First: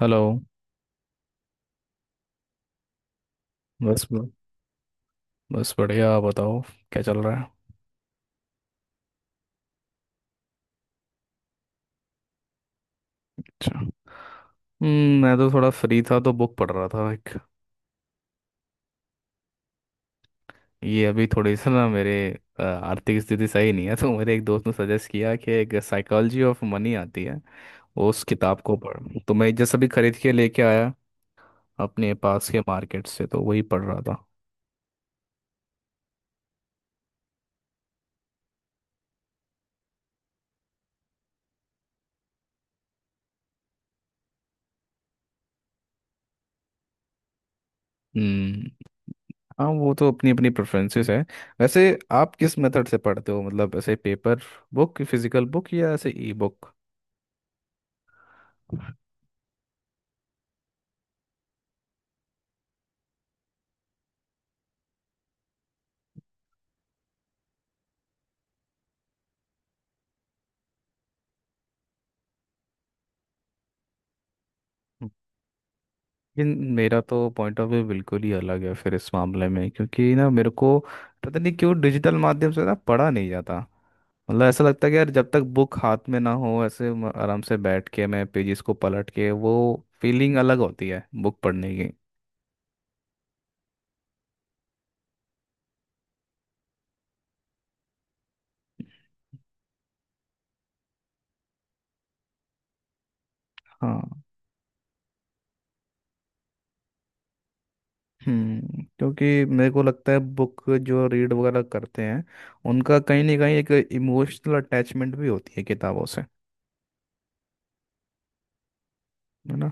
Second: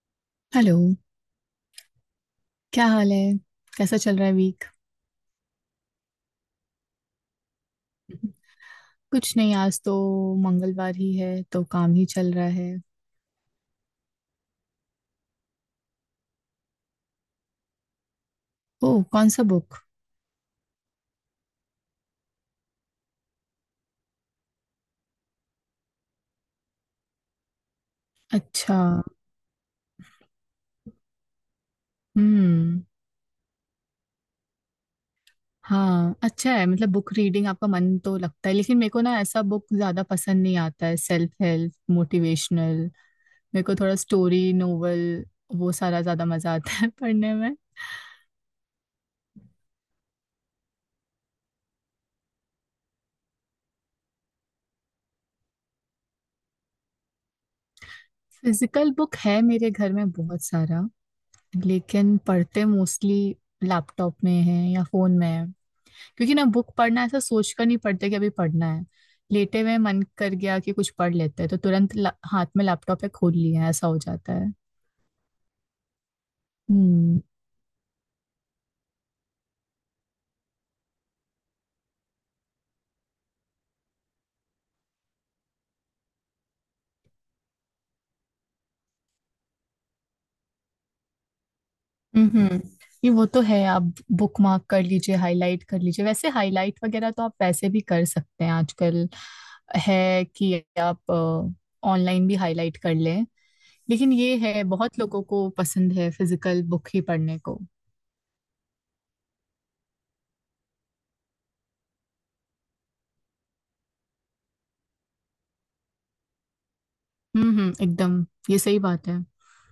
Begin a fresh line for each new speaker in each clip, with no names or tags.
Hello.
Hello. क्या हाल है? कैसा
बस
चल रहा है वीक?
बस बढ़िया, आप बताओ क्या चल रहा है?
कुछ नहीं, आज तो मंगलवार ही है तो काम ही चल रहा है।
अच्छा। मैं तो थोड़ा फ्री था तो बुक पढ़ रहा था एक।
ओह, कौन सा बुक?
ये अभी थोड़ी सा ना मेरे आर्थिक स्थिति सही नहीं है, तो मेरे एक दोस्त ने सजेस्ट किया कि एक साइकोलॉजी ऑफ मनी आती है। उस किताब
अच्छा।
को पढ़ तो मैं जस्ट अभी खरीद के लेके आया अपने पास के
हम्म।
मार्केट से, तो वही पढ़ रहा था।
हाँ अच्छा है, मतलब बुक रीडिंग आपका मन तो लगता है, लेकिन मेरे को ना ऐसा बुक ज्यादा पसंद नहीं आता है, सेल्फ हेल्प मोटिवेशनल। मेरे को थोड़ा स्टोरी नोवेल, वो सारा ज्यादा मजा आता है पढ़ने में।
हम्म। हाँ, वो तो अपनी अपनी प्रेफरेंसेस है। वैसे आप किस मेथड से पढ़ते हो, मतलब ऐसे पेपर बुक, फिजिकल बुक, या ऐसे ई बुक?
फिजिकल बुक है मेरे घर में बहुत सारा, लेकिन पढ़ते मोस्टली लैपटॉप में है या फोन में है। क्योंकि ना बुक पढ़ना ऐसा सोच कर नहीं पढ़ते कि अभी पढ़ना है, लेटे हुए मन कर गया कि कुछ पढ़ लेते हैं तो तुरंत हाथ में लैपटॉप है, खोल लिया, ऐसा हो जाता है।
लेकिन मेरा
हम्म।
तो पॉइंट ऑफ व्यू बिल्कुल ही अलग है फिर इस मामले में, क्योंकि ना मेरे को पता नहीं क्यों डिजिटल माध्यम से ना पढ़ा नहीं जाता। मतलब ऐसा लगता है कि यार, जब तक बुक हाथ में ना हो, ऐसे आराम से बैठ के मैं पेजेस को पलट के वो फीलिंग अलग होती है बुक पढ़ने की।
हम्म। ये वो तो है, आप बुक मार्क कर लीजिए, हाईलाइट कर लीजिए, वैसे हाईलाइट वगैरह तो आप वैसे भी कर सकते हैं आजकल, है कि आप ऑनलाइन भी हाईलाइट कर लें। लेकिन
हाँ।
ये है बहुत लोगों को पसंद है फिजिकल बुक ही पढ़ने को।
क्योंकि मेरे को लगता है बुक जो रीड वगैरह करते हैं, उनका कहीं ना कहीं एक इमोशनल अटैचमेंट भी होती है किताबों से।
हम्म, एकदम ये सही बात है।
है ना?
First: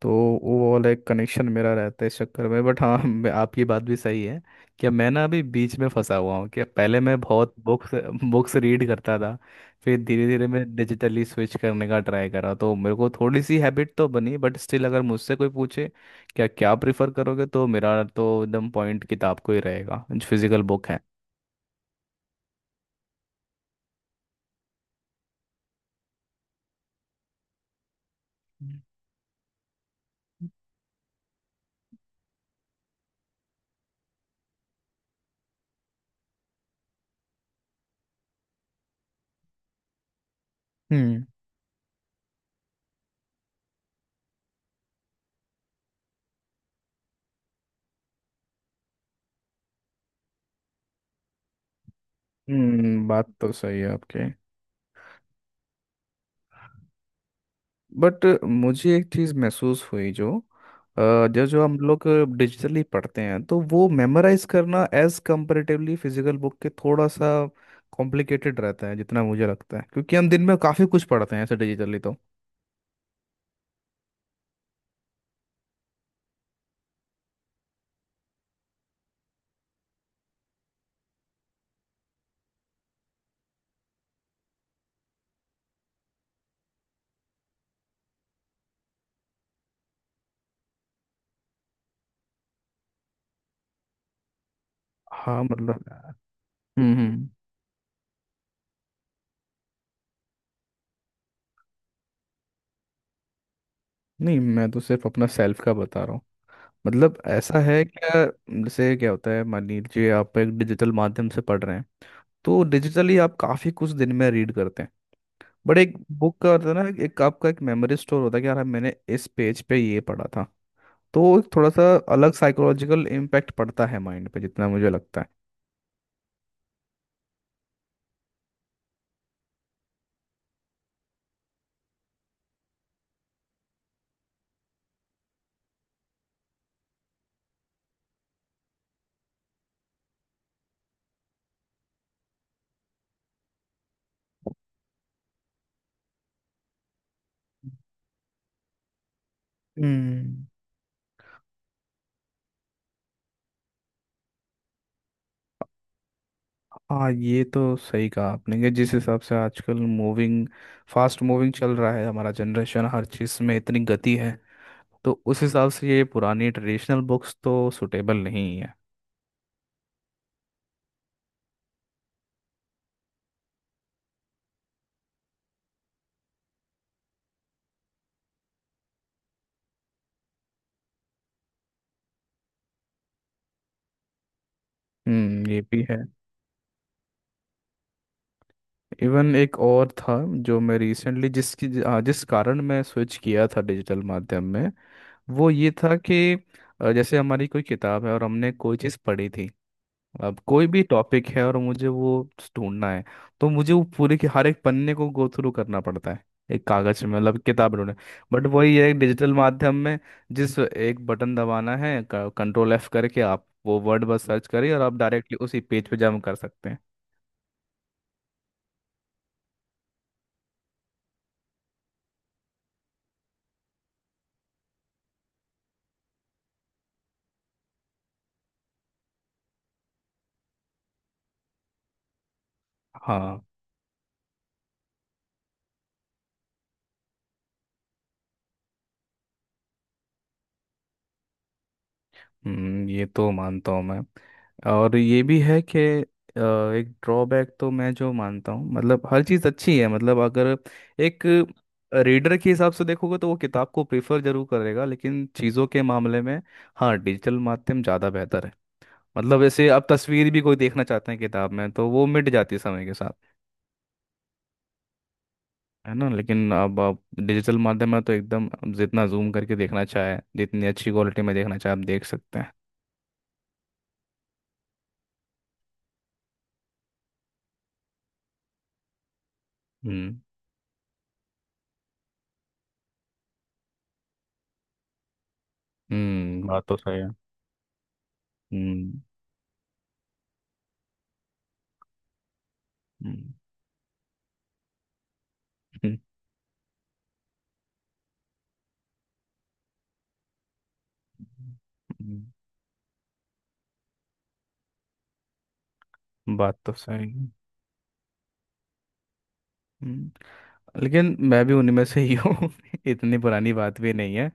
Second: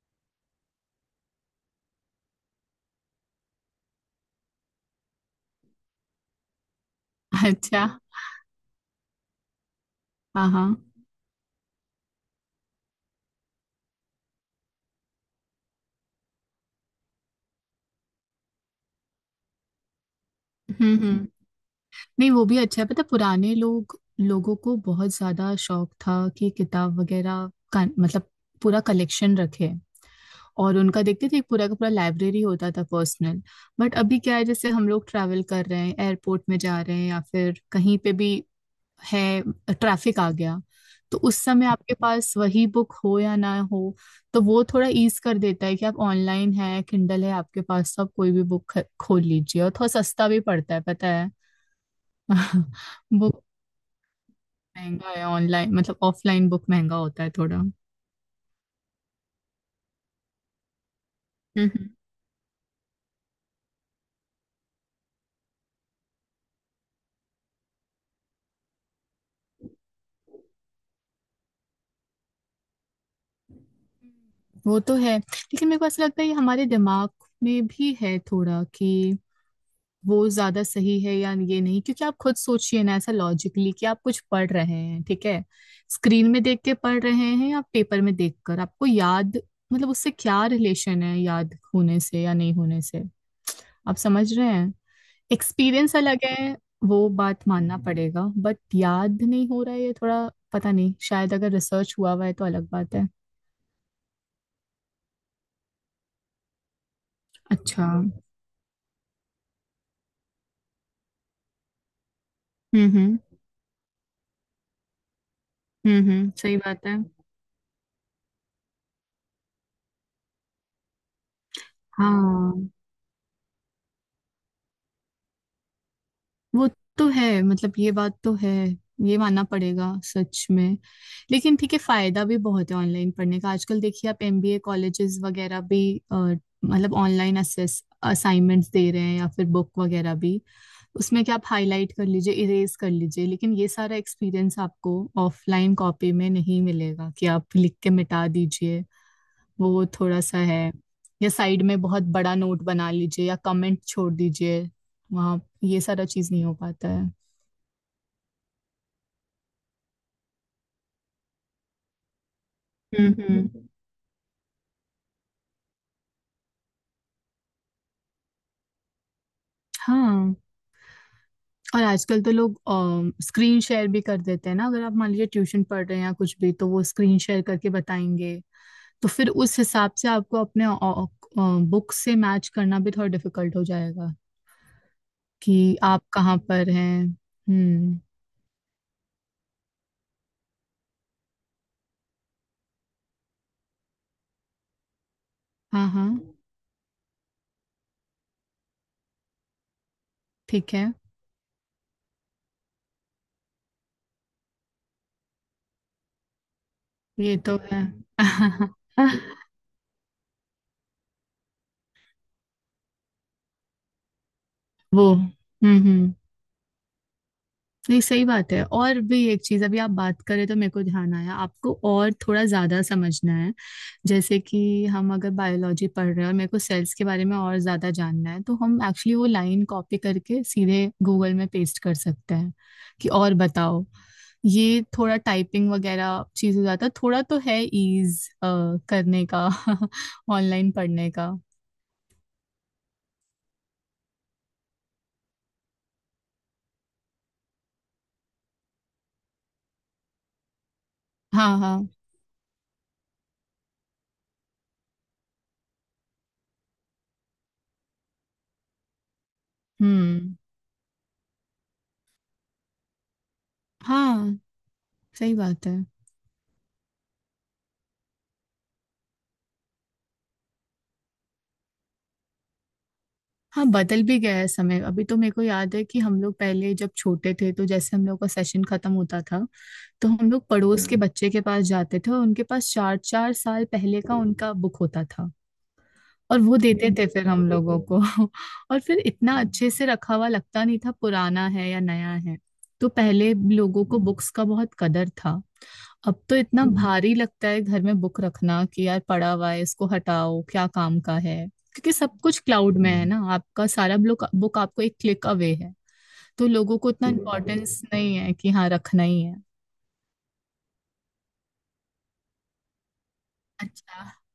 तो वो वाला एक कनेक्शन मेरा रहता है इस चक्कर में, बट हाँ, आपकी बात भी सही है कि मैं ना अभी बीच में फंसा हुआ हूँ कि पहले मैं बहुत
अच्छा।
बुक्स बुक्स रीड करता था। फिर धीरे धीरे
हाँ
मैं
हाँ।
डिजिटली स्विच करने का ट्राई करा, तो मेरे को थोड़ी सी हैबिट तो बनी, बट स्टिल अगर मुझसे कोई पूछे क्या क्या प्रिफर करोगे, तो मेरा तो एकदम पॉइंट किताब को ही रहेगा, जो फिजिकल बुक है।
हम्म। नहीं, वो भी अच्छा है पता है, पुराने लोग लोगों को बहुत ज्यादा शौक था कि किताब वगैरह का, मतलब पूरा कलेक्शन रखे, और उनका देखते थे पूरा का पूरा लाइब्रेरी होता था पर्सनल। बट अभी क्या है, जैसे हम लोग ट्रैवल कर रहे हैं, एयरपोर्ट में जा रहे हैं या फिर कहीं पे भी है, ट्रैफिक आ गया, तो
हम्म,
उस समय आपके पास वही बुक हो या ना हो, तो वो थोड़ा ईज कर देता है कि आप ऑनलाइन है, किंडल है आपके पास, तो आप कोई भी बुक खोल लीजिए। और थोड़ा सस्ता भी पड़ता है पता है।
हम्म, बात
बुक
तो सही है आपकी।
महंगा है ऑनलाइन, मतलब ऑफलाइन बुक महंगा होता है थोड़ा। हम्म।
बट मुझे एक चीज़ महसूस हुई अ, जो जो हम
हम्म,
लोग डिजिटली पढ़ते हैं तो वो मेमोराइज करना एज कंपैरेटिवली फिजिकल बुक के थोड़ा सा कॉम्प्लिकेटेड रहता है, जितना मुझे लगता है, क्योंकि हम दिन में काफ़ी कुछ पढ़ते हैं ऐसे डिजिटली तो।
वो तो है, लेकिन मेरे को ऐसा लगता है ये हमारे दिमाग में भी है थोड़ा कि वो ज्यादा सही है या ये नहीं, क्योंकि आप खुद सोचिए ना ऐसा लॉजिकली कि आप कुछ पढ़ रहे हैं ठीक है, स्क्रीन में देख के पढ़ रहे हैं या पेपर में देखकर आपको याद, मतलब उससे क्या रिलेशन है याद होने से या नहीं होने से? आप समझ रहे हैं?
हाँ, मतलब।
एक्सपीरियंस अलग है,
हम्म,
वो
हम्म।
बात मानना पड़ेगा, बट याद नहीं हो रहा है ये थोड़ा, पता नहीं, शायद अगर रिसर्च हुआ हुआ है तो अलग बात है।
नहीं, मैं तो सिर्फ अपना सेल्फ का बता रहा हूँ, मतलब ऐसा है
अच्छा।
क्या? जैसे क्या होता है, मान लीजिए आप एक डिजिटल माध्यम से पढ़ रहे हैं, तो डिजिटली
हम्म।
आप काफ़ी कुछ दिन में रीड करते हैं, बट एक
हम्म,
बुक का
सही
होता है
बात है।
ना, एक आपका एक मेमोरी स्टोर होता है कि यार मैंने इस पेज पे ये पढ़ा था, तो वो एक थोड़ा सा अलग
हाँ
साइकोलॉजिकल इम्पैक्ट पड़ता है माइंड पे, जितना मुझे लगता है।
वो तो है, मतलब ये बात तो है, ये मानना पड़ेगा सच में। लेकिन ठीक है, फायदा भी बहुत है ऑनलाइन पढ़ने का। आजकल देखिए आप एमबीए कॉलेजेस वगैरह भी अ, मतलब ऑनलाइन असेस असाइनमेंट्स दे रहे हैं, या फिर बुक वगैरह भी। उसमें क्या, आप हाईलाइट कर लीजिए, इरेज कर लीजिए, लेकिन ये सारा एक्सपीरियंस आपको ऑफलाइन कॉपी में नहीं मिलेगा कि आप लिख के मिटा दीजिए, वो थोड़ा सा
हम्म।
है, या साइड में बहुत बड़ा नोट बना लीजिए या कमेंट छोड़ दीजिए, वहाँ ये सारा चीज नहीं हो पाता है।
हाँ, ये तो सही कहा आपने कि जिस हिसाब से आजकल मूविंग फास्ट मूविंग चल रहा है हमारा जनरेशन, हर चीज़ में
हम्म।
इतनी गति है, तो उस हिसाब से ये पुरानी ट्रेडिशनल बुक्स तो सुटेबल नहीं है।
हाँ, और आजकल तो लोग स्क्रीन शेयर भी कर देते हैं ना, अगर आप मान लीजिए ट्यूशन पढ़ रहे हैं या कुछ भी, तो वो स्क्रीन शेयर करके बताएंगे, तो फिर उस हिसाब से आपको अपने बुक से मैच करना भी थोड़ा डिफिकल्ट हो जाएगा
हम्म,
कि
ये भी है।
आप कहाँ पर हैं। हम्म।
इवन एक और था जो मैं रिसेंटली जिसकी हाँ, जिस कारण मैं स्विच किया था डिजिटल माध्यम में, वो ये
हाँ
था
हाँ।
कि जैसे हमारी कोई किताब है और हमने कोई चीज़ पढ़ी थी, अब कोई
ठीक
भी
है।
टॉपिक है और मुझे वो ढूंढना है, तो मुझे वो पूरे के हर एक पन्ने को गो थ्रू करना पड़ता है, एक कागज में,
ये
मतलब
तो
किताब में
है।
ढूंढना। बट वही है डिजिटल माध्यम में, जिस एक बटन दबाना है, कंट्रोल एफ करके आप वो वर्ड बस सर्च करिए और आप
वो
डायरेक्टली उसी पेज पे
हम्म,
जंप कर सकते हैं।
नहीं सही बात है। और भी एक चीज अभी आप बात करें तो मेरे को ध्यान आया, आपको और थोड़ा ज्यादा समझना है, जैसे कि हम अगर बायोलॉजी पढ़ रहे हैं और मेरे को सेल्स के बारे में और ज्यादा जानना है, तो हम एक्चुअली वो लाइन कॉपी करके सीधे गूगल में पेस्ट कर सकते हैं कि और
हाँ।
बताओ। ये थोड़ा टाइपिंग वगैरह चीज हो जाता है थोड़ा, तो है ईज करने का, ऑनलाइन पढ़ने का।
ये तो मानता हूँ मैं। और ये भी है कि अ, एक ड्रॉबैक तो मैं जो मानता हूँ, मतलब हर चीज़ अच्छी है, मतलब अगर एक
हाँ हाँ।
रीडर के हिसाब से देखोगे तो वो किताब को प्रेफर जरूर करेगा, लेकिन चीज़ों के मामले में, हाँ, डिजिटल माध्यम ज़्यादा बेहतर है। मतलब जैसे अब तस्वीर
हम्म।
भी कोई देखना चाहते हैं किताब में तो वो मिट जाती है समय के साथ।
हाँ सही बात है।
है ना? लेकिन अब आप डिजिटल माध्यम में तो एकदम जितना जूम करके देखना चाहे, जितनी अच्छी क्वालिटी में देखना चाहे, आप देख सकते हैं।
हाँ, बदल भी गया है समय। अभी तो मेरे को याद है कि हम लोग पहले जब छोटे थे, तो जैसे हम लोग का सेशन खत्म होता था, तो
हम्म,
हम लोग पड़ोस के बच्चे के पास जाते थे, और उनके पास चार चार साल पहले का उनका बुक होता था, और
हम्म,
वो
बात तो
देते
सही
थे
है।
फिर हम लोगों को। और
हम्म,
फिर इतना अच्छे से रखा हुआ लगता नहीं था पुराना है या नया है। तो
हम्म,
पहले लोगों को बुक्स का बहुत कदर था। अब तो इतना भारी लगता है घर में बुक रखना कि यार पड़ा हुआ है, इसको हटाओ, क्या काम का है, क्योंकि सब
हम्म,
कुछ क्लाउड में है। ना आपका सारा बुक बुक आपको एक क्लिक अवे है, तो
बात तो
लोगों को इतना
सही है।
इम्पोर्टेंस नहीं है कि हाँ रखना ही है।
हम्म, लेकिन मैं भी उनमें से ही हूँ इतनी पुरानी बात भी
अच्छा।
नहीं है,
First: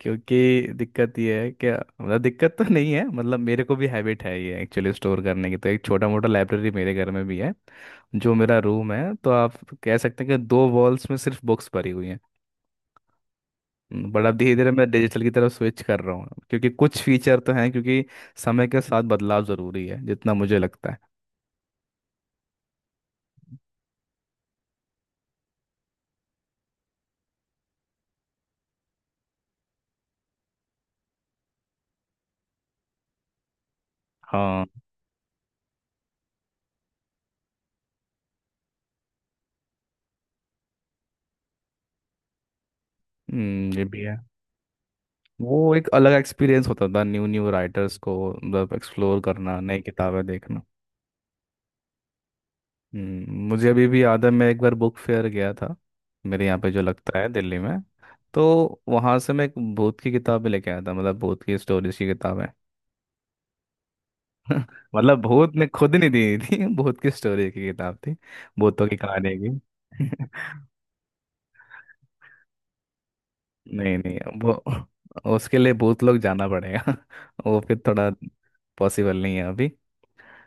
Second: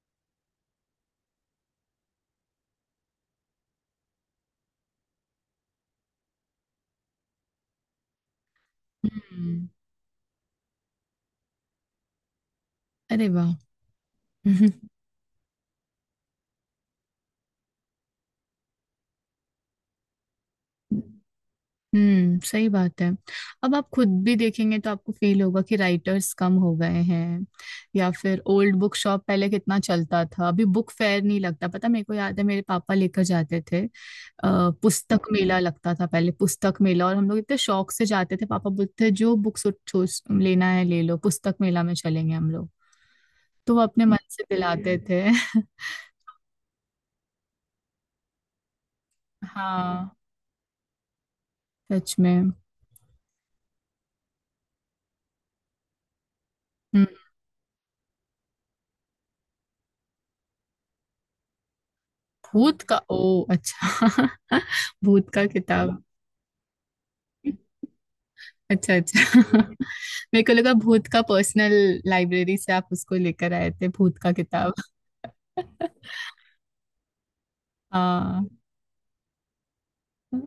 क्योंकि दिक्कत ये है कि, मतलब दिक्कत तो नहीं है, मतलब मेरे को भी हैबिट है ये एक्चुअली स्टोर करने की, तो एक छोटा मोटा लाइब्रेरी मेरे घर में भी है, जो मेरा रूम है, तो आप
हम्म।
कह सकते हैं कि दो वॉल्स में सिर्फ बुक्स भरी हुई हैं।
अरे
बट अब धीरे
वाह।
धीरे मैं डिजिटल की तरफ स्विच कर रहा हूँ, क्योंकि कुछ फीचर तो हैं, क्योंकि समय के साथ बदलाव ज़रूरी है, जितना मुझे लगता है।
हम्म, सही बात है। अब आप खुद भी देखेंगे तो आपको फील होगा कि राइटर्स कम हो गए हैं, या फिर ओल्ड बुक शॉप पहले कितना चलता था, अभी बुक फेयर नहीं लगता। पता मेरे को याद है मेरे पापा लेकर जाते थे,
हाँ।
पुस्तक मेला लगता था पहले, पुस्तक मेला, और हम लोग इतने शौक से जाते थे, पापा बोलते थे जो बुक लेना है ले लो, पुस्तक मेला में चलेंगे हम लोग, तो वो
ये भी
अपने
है।
मन से दिलाते थे।
वो एक अलग एक्सपीरियंस होता था न्यू न्यू राइटर्स को, मतलब एक्सप्लोर करना, नई
हाँ,
किताबें देखना।
सच में।
मुझे अभी भी याद है, मैं एक बार बुक फेयर गया था, मेरे यहाँ पे जो
हम्म।
लगता है दिल्ली में, तो वहाँ से मैं एक भूत की किताबें लेके आया था, मतलब भूत की स्टोरीज की किताबें
भूत का, ओ अच्छा।
मतलब
भूत का
भूत ने खुद
किताब।
नहीं दी थी, भूत की स्टोरी की किताब थी, भूतों
अच्छा
की कहानी
अच्छा।
की
मेरे को लगा भूत का पर्सनल लाइब्रेरी से आप उसको लेकर आए थे,
नहीं नहीं,
भूत का किताब।
वो उसके लिए भूत लोग जाना पड़ेगा वो फिर थोड़ा
हाँ।
पॉसिबल नहीं है अभी।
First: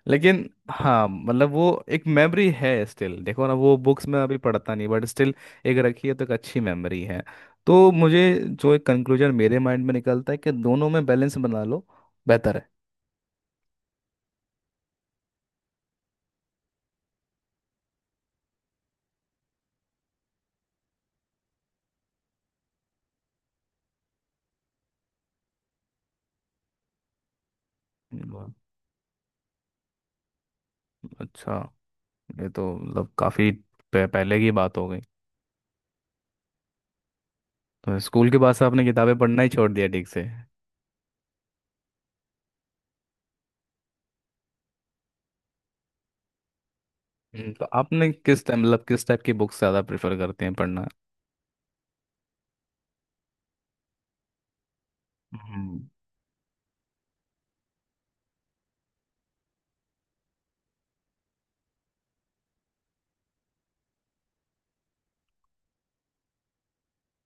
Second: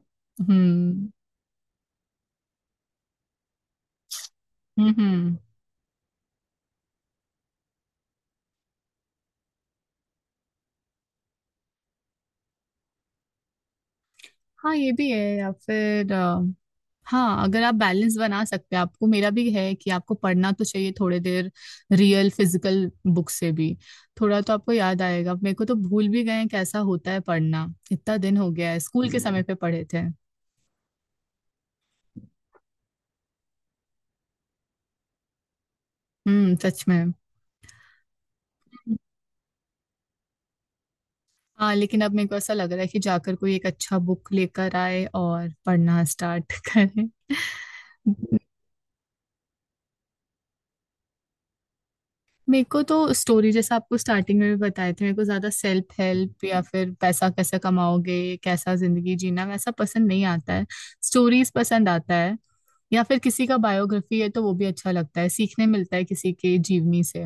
लेकिन हाँ,
हम्म
मतलब वो एक मेमोरी है, स्टिल देखो ना, वो बुक्स में अभी पढ़ता नहीं
हम्म।
बट स्टिल
हम्म।
एक रखी है, तो एक अच्छी मेमोरी है। तो मुझे जो एक कंक्लूजन मेरे माइंड में निकलता है कि दोनों में बैलेंस बना लो, बेहतर है।
हाँ ये भी है, या फिर हाँ अगर आप बैलेंस बना सकते हैं। आपको, मेरा भी है कि आपको पढ़ना तो चाहिए थोड़ी देर रियल फिजिकल बुक से भी, थोड़ा तो आपको याद आएगा। मेरे को तो भूल भी गए हैं कैसा होता है पढ़ना, इतना दिन
वाह,
हो गया है, स्कूल के समय पे पढ़े थे।
अच्छा। ये तो मतलब काफी पहले की बात हो गई।
सच में।
तो स्कूल के बाद से आपने किताबें पढ़ना ही छोड़ दिया ठीक से?
हाँ, लेकिन अब मेरे को ऐसा लग रहा है कि जाकर कोई एक अच्छा बुक लेकर आए और पढ़ना स्टार्ट करें।
तो आपने किस टाइम, मतलब किस टाइप की बुक्स ज़्यादा प्रेफर करते हैं पढ़ना?
मेरे को तो स्टोरी जैसा, आपको स्टार्टिंग में भी बताए थे, मेरे को ज्यादा
हम्म,
सेल्फ हेल्प या फिर पैसा कैसे कमाओगे, कैसा जिंदगी जीना, वैसा पसंद नहीं आता है। स्टोरीज पसंद आता है, या फिर किसी का बायोग्राफी है तो वो भी अच्छा लगता है, सीखने मिलता है किसी के जीवनी से,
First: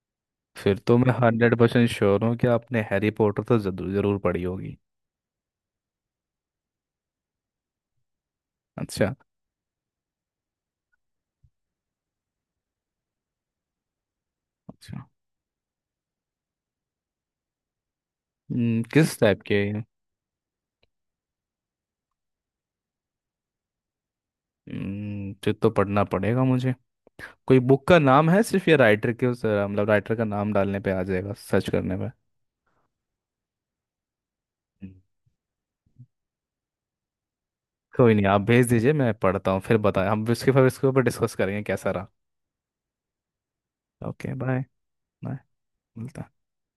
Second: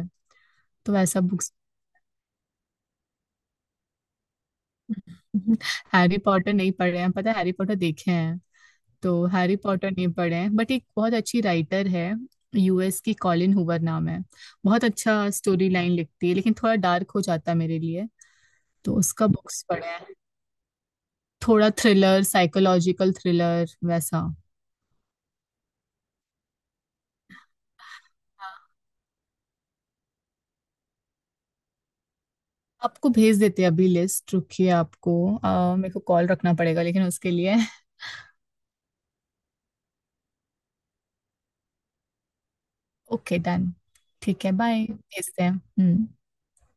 फिर
तो
तो मैं
वैसा बुक्स।
100% श्योर हूँ कि आपने हैरी पॉटर तो जरूर जरूर पढ़ी होगी।
हैरी पॉटर नहीं पढ़े हैं, पता है हैरी पॉटर देखे,
अच्छा।
तो हैरी पॉटर नहीं पढ़े हैं, बट एक बहुत अच्छी राइटर है, यूएस की, कॉलिन हूवर नाम है, बहुत
अच्छा।
अच्छा स्टोरी लाइन लिखती है, लेकिन थोड़ा डार्क हो जाता है मेरे लिए, तो
किस
उसका
टाइप
बुक्स
के?
पढ़े हैं, थोड़ा थ्रिलर, साइकोलॉजिकल थ्रिलर वैसा।
फिर तो पढ़ना पड़ेगा मुझे। कोई बुक का नाम है
हाँ,
सिर्फ, या राइटर के उस, मतलब राइटर का नाम डालने पे आ जाएगा सर्च करने पे?
आपको भेज देते हैं अभी लिस्ट, रुकिए,
हम्म।
आपको, मेरे को कॉल रखना पड़ेगा लेकिन उसके लिए।
कोई नहीं, आप भेज दीजिए, मैं पढ़ता हूँ, फिर बताएं हम, इसके फिर इसके ऊपर डिस्कस करेंगे कैसा रहा।
Okay done.
ओके,
ठीक है,
बाय।
Bye,
bye.
भेजते हैं। हम्म।
मिलता।